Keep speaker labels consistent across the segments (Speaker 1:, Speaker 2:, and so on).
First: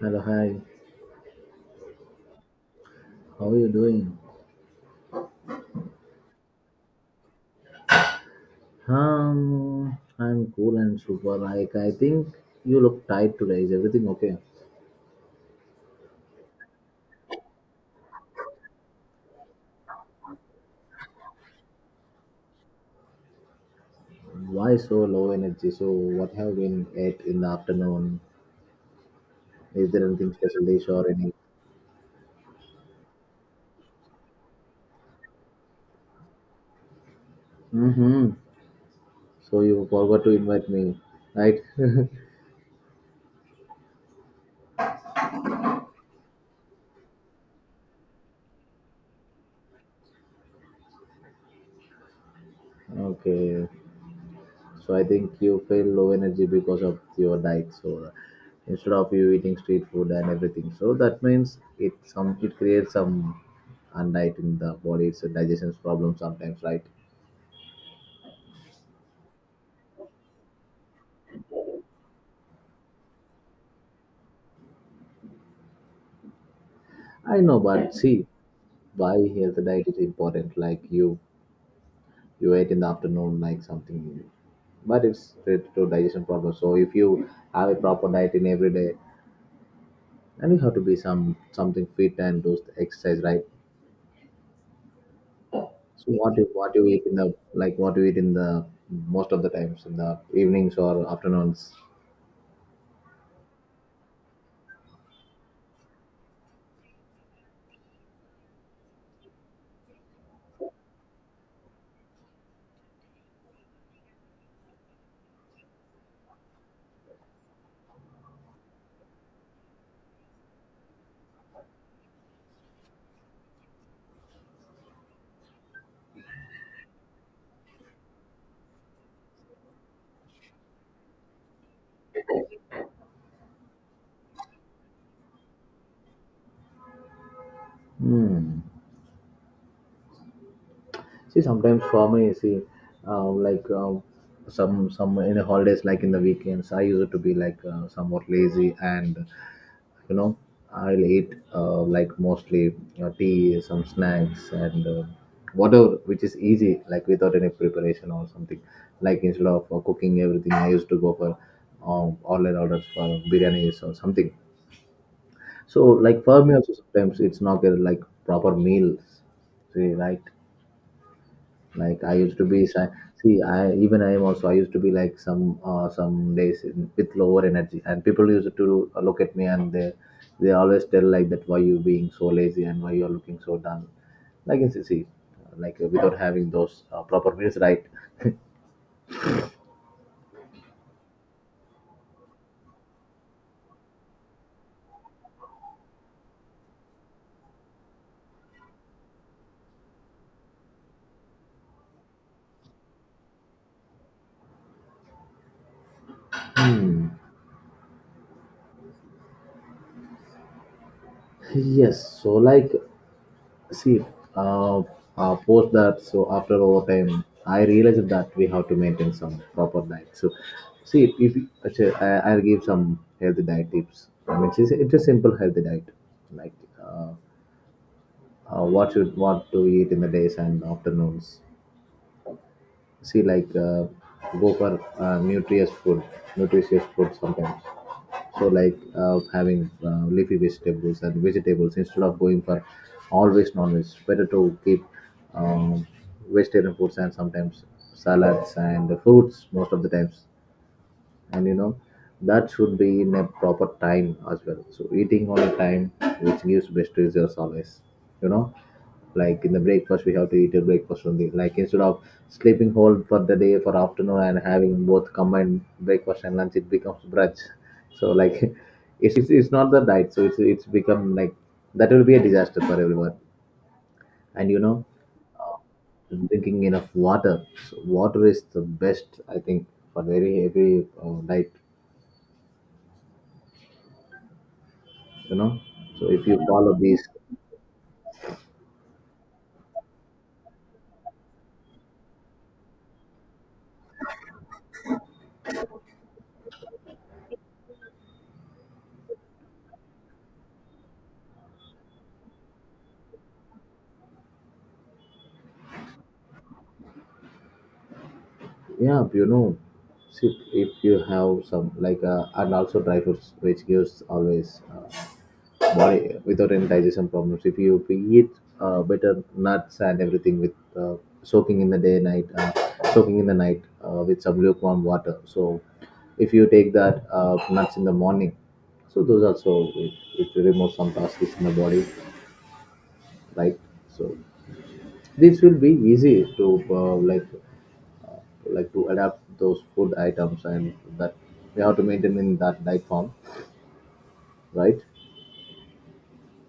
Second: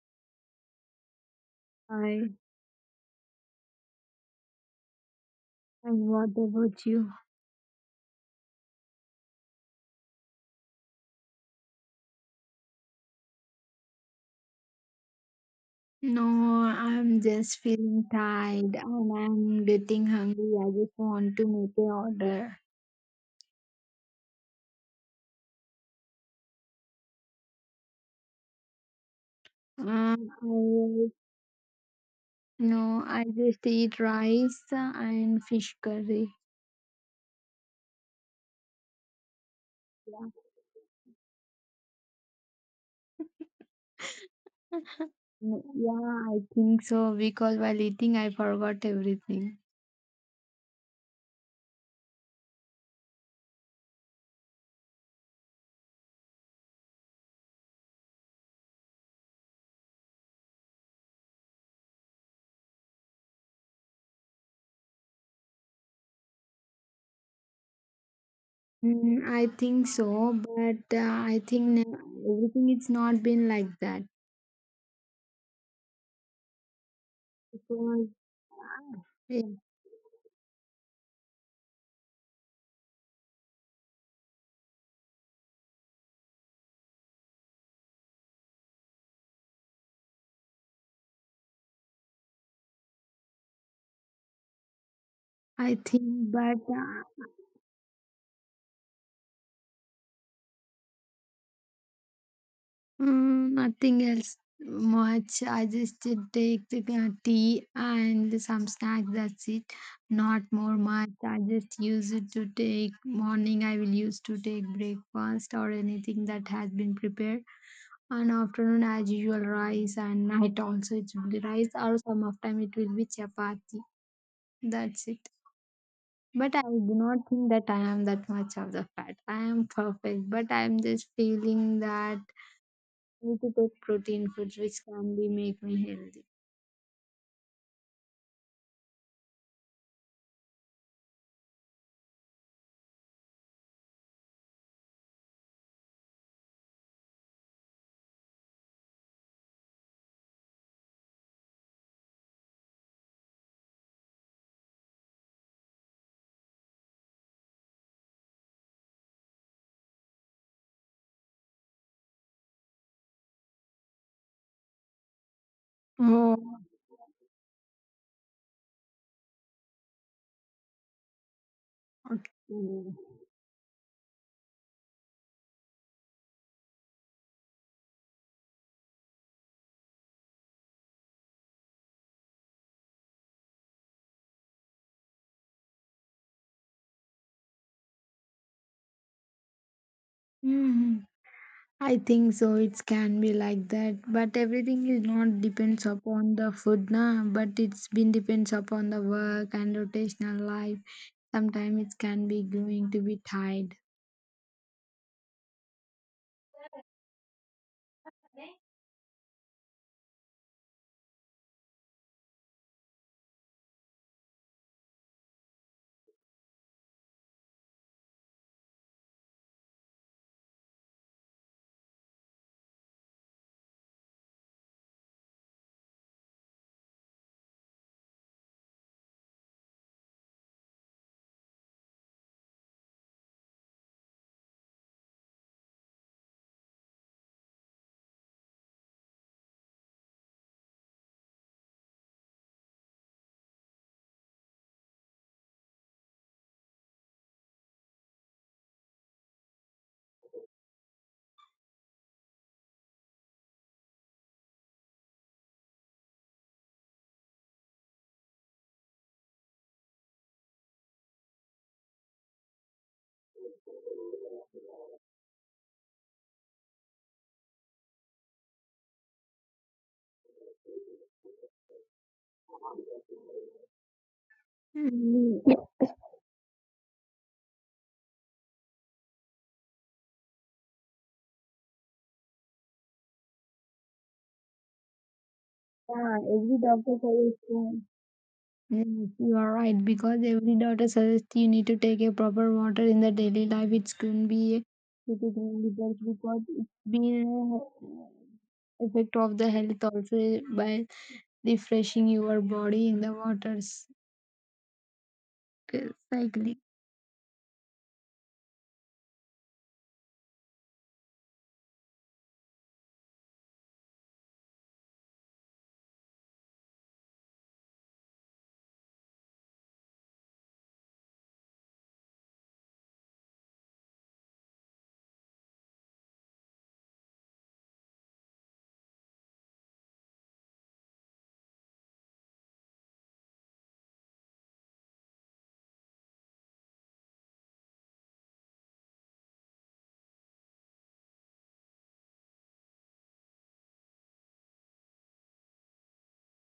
Speaker 1: Hello, hi.
Speaker 2: Hi,
Speaker 1: How are you doing?
Speaker 2: and what about you?
Speaker 1: I'm cool and super. Like, I think you look tired today. Is everything okay?
Speaker 2: No, I'm just feeling tired and I'm getting hungry. I just want to make an order.
Speaker 1: Why so low energy? So, what have been ate in the afternoon? Is there anything special dish
Speaker 2: I
Speaker 1: or any?
Speaker 2: no, I just eat rice and fish curry.
Speaker 1: Mm-hmm. So you forgot
Speaker 2: Yeah.
Speaker 1: to invite me, right?
Speaker 2: Mm, Yeah, I think so because while eating, I forgot everything.
Speaker 1: Okay. So I think you feel low energy because of your diet. So instead of you eating street food and everything, so that means it creates some undiet in the body. It's a digestion problem sometimes, right?
Speaker 2: Mm, I think so, but I think ne- everything it's not been like that
Speaker 1: I know, but
Speaker 2: because
Speaker 1: see, why
Speaker 2: yeah,
Speaker 1: health diet is important. Like you ate in the afternoon, like something, but it's related to digestion problem. So if you have a proper diet in every day, and you have to be something fit and do exercise, right?
Speaker 2: I
Speaker 1: So
Speaker 2: think,
Speaker 1: what do
Speaker 2: but
Speaker 1: what do you eat in the like what do you eat in the most of the times in the evenings or afternoons?
Speaker 2: Mm, nothing else much. I just did take the tea and some snack. That's it. Not more much. I just use it to take morning. I will use to take breakfast or anything that has been prepared. And afternoon, as usual, rice. And night also it will be rice or some of time it will be chapati. That's it. But I do not think that I am that much of the fat. I am perfect, but I am just feeling that need to take protein foods which can be make me healthy.
Speaker 1: Hmm. See, sometimes for me, see, like some in the holidays, like in the weekends, I used to be like somewhat lazy, and you know, I'll eat like mostly tea, some snacks, and whatever which is easy, like without any preparation or something. Like instead of cooking everything, I used to go for online orders for biryanis or something. So, like for me
Speaker 2: Oh,
Speaker 1: also sometimes it's not a, like proper meals. See, right? Like I
Speaker 2: okay.
Speaker 1: used to be.
Speaker 2: Mm.
Speaker 1: See, I even I am also. I used to be like some days with lower energy, and people used to look at me and they always tell like that why you being so lazy and why you are looking so done. Like you see, like without having those proper meals, right?
Speaker 2: Hmm. I think so. It can be like that, but everything is not depends upon the food, na. But it's been depends upon the work and rotational life. Sometimes it can be going to be tired.
Speaker 1: Hmm. Yes. So like see uh, post that so after over time I realized that we have to maintain some proper diet. So see if you- actually, I'll give some healthy diet tips. I mean it's a simple healthy diet, like uh, what you want to eat in the days and afternoons. See, like go for uh, nutritious food nutritious food sometimes. So like having leafy vegetables and vegetables instead of going for always non-veg. Better to keep um, vegetarian foods and sometimes salads and fruits most of the times. And that should be in a proper time as well. So eating on a time, which gives best results always you know like in the breakfast, we have to eat a breakfast only, like instead of sleeping whole for the day for afternoon and having both combined breakfast and lunch, it becomes brunch. So like it's not the diet. So it's become like that will be a disaster for everyone. And
Speaker 2: Mm.
Speaker 1: drinking enough water. So water is the best, I think, for very every diet, you know so
Speaker 2: Yeah,
Speaker 1: if you
Speaker 2: every
Speaker 1: follow
Speaker 2: doctor
Speaker 1: these.
Speaker 2: suggestion. Yes, you are right because every daughter suggests you need to take a proper water in the daily life. It can be a pretty green because it's been a effect of the health also by refreshing your body in the waters cycle.
Speaker 1: Yeah, see, if you have some like and also dry fruits which gives always body without any digestion problems. If you eat better nuts and everything with soaking in the day night, uh, soaking in the night with some lukewarm water. So if you take that nuts in the morning, so those also it removes some toxins in the body, right? So this will be easy to like to adapt those food items and that we have to maintain in that diet form, right?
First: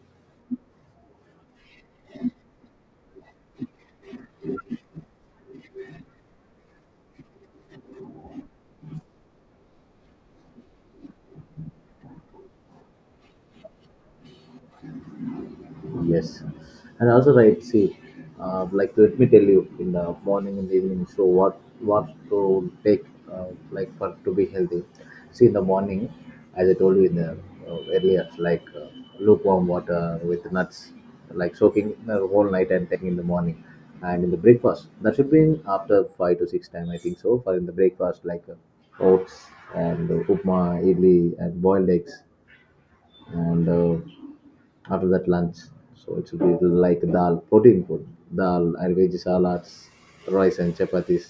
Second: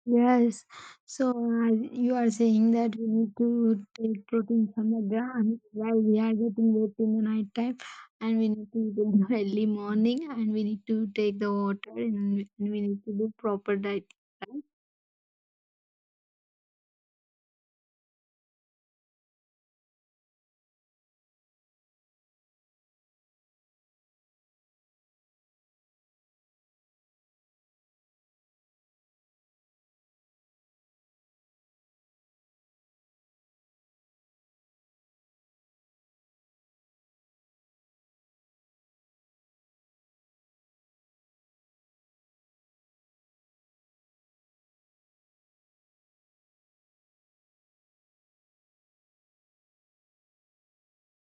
Speaker 2: Yes. So you are saying that we need to take protein from the ground while we are getting wet in the night time, and we need to eat in the early morning, and we need to take the water, and we need to do proper diet. Right?
Speaker 1: Yes, and also right. See, like let me tell you, in the morning and evening. So what to take like for to be healthy? See, in the morning, as I told you in the earlier, like lukewarm water with nuts, like soaking the whole night and taking in the morning, and in the breakfast that should be in after five to six time I think so. For in the breakfast like oats and upma, idli and boiled eggs and after that lunch. So it should be like dal, protein food, dal and veggie salads, rice and chapatis,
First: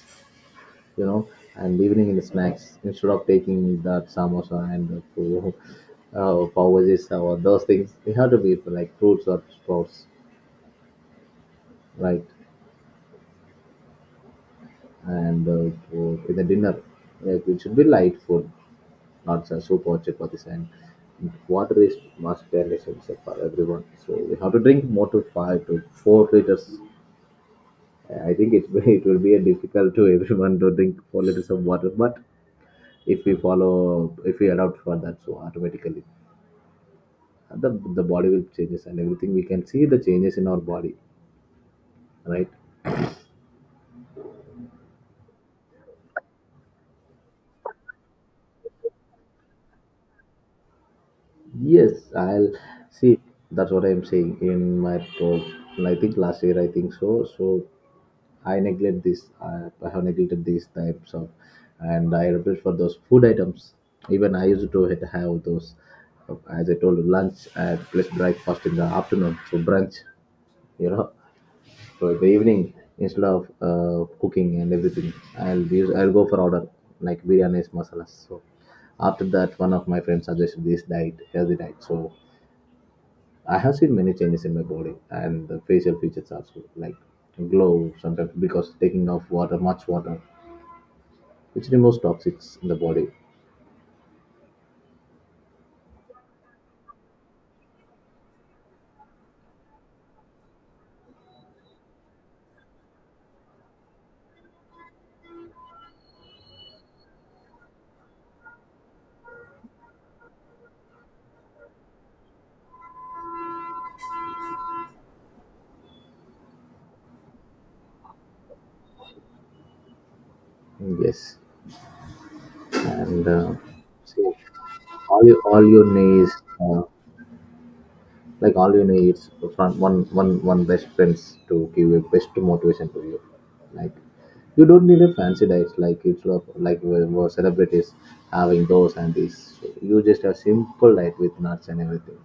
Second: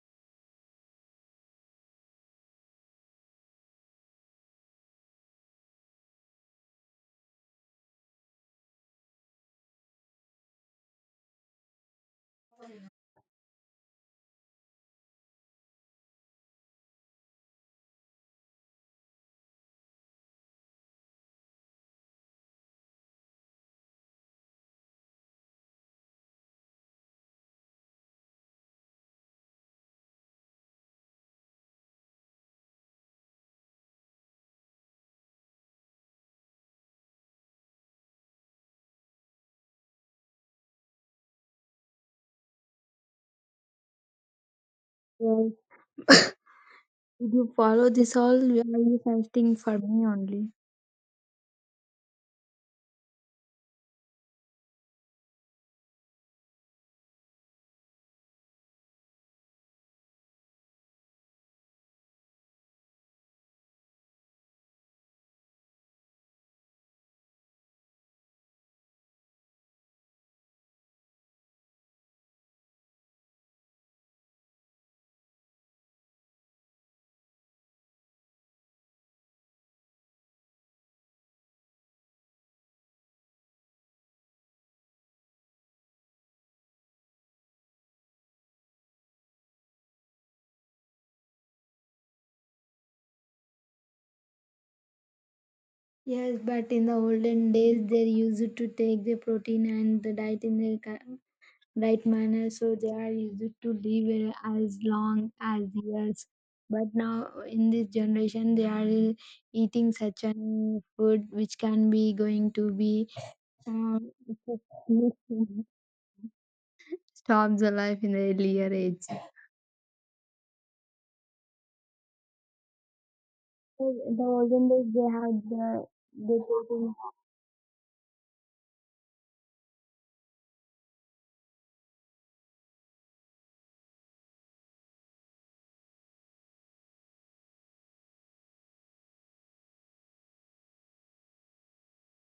Speaker 1: you know, and evening in the snacks instead of taking that samosa and the pav bhajis or those things, we have to be like fruits or sprouts, right? And in the dinner, like it should be light food, not soup or chapatis. And water is must be essential for everyone. So we have to drink more to 5 to 4 liters. I think it's it will be a difficult to everyone to drink 4 liters of water, but if we adopt for that, so automatically the the body will changes and everything. We can see the changes in our body, right?
Speaker 2: Yes. Did you follow this all? Are you fasting for me only?
Speaker 1: Yes, I'll see. That's what I'm saying in my talk. And I think last year, I think so. So I neglect this. I have neglected these types of, and I repeat for those food items. Even I used to have those, as I told, lunch and plus breakfast in the afternoon, so brunch. You know, so in the evening instead of cooking and everything, I'll go for order like biryanis, masalas. So after that, one of my friends suggested this diet, healthy diet. So I have seen many changes in my body and the facial features also, like glow sometimes because taking off water, much water, which removes toxics in the body.
Speaker 2: Yes, but in the olden days, they used to take the protein and the diet in the right manner so they are used to live as long as years but now in this generation they are eating such an food which can be going to be um, stops the life in the earlier age.
Speaker 1: Yes, and
Speaker 2: So the
Speaker 1: so
Speaker 2: olden days they
Speaker 1: all
Speaker 2: had
Speaker 1: you all you
Speaker 2: the
Speaker 1: needs
Speaker 2: they
Speaker 1: uh,
Speaker 2: taking
Speaker 1: from one best friends to give you best motivation to you. Like you don't need a fancy diet like it's lot like where celebrities having those and this. You just have simple diet with nuts and everything.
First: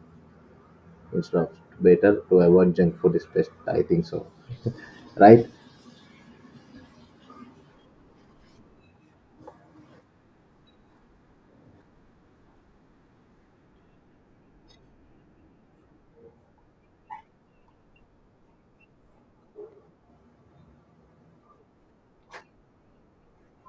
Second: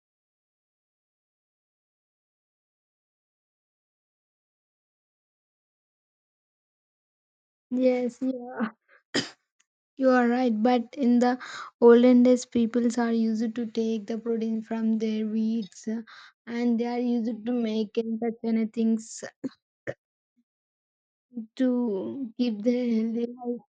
Speaker 1: It's lot better to avoid junk food is best. I think so, right?
Speaker 2: yes yeah. You are right, but in the olden days, peoples are used to take the protein from their weeds, and they are used to make and such kind of things to keep their healthy life.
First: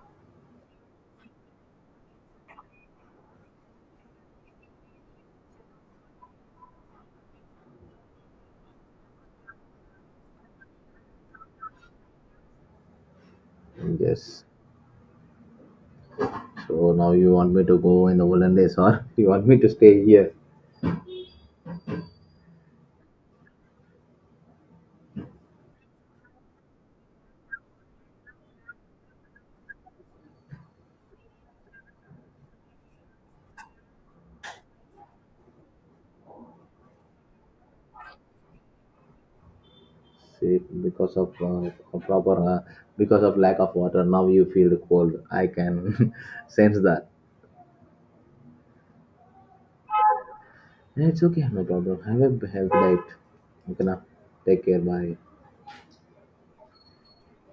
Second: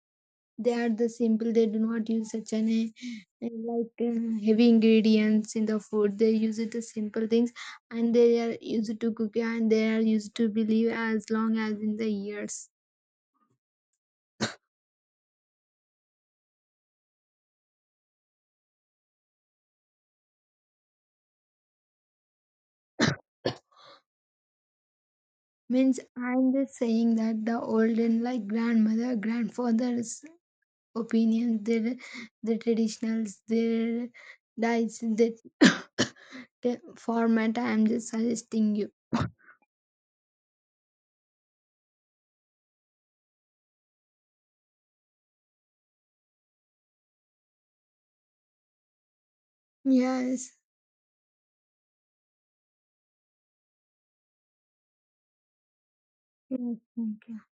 Speaker 2: They are the simple; they do not use such an heavy ingredients in the food. They use it the simple things, and they are used to cook, and they are used to believe as long as in the years.
Speaker 1: Yes. So now you want me to go in the olden days, or you want me to stay here?
Speaker 2: Means I'm just saying that the olden like grandmother, grandfathers opinions, their the traditionals, their diets, their format. I am just suggesting you.
Speaker 1: See, because of lack of water, now you feel the cold. I can sense that.
Speaker 2: Yes.
Speaker 1: Yeah, it's okay, no problem. Have a healthy diet. Okay, now take care. Bye.
Speaker 2: Yes, thank you.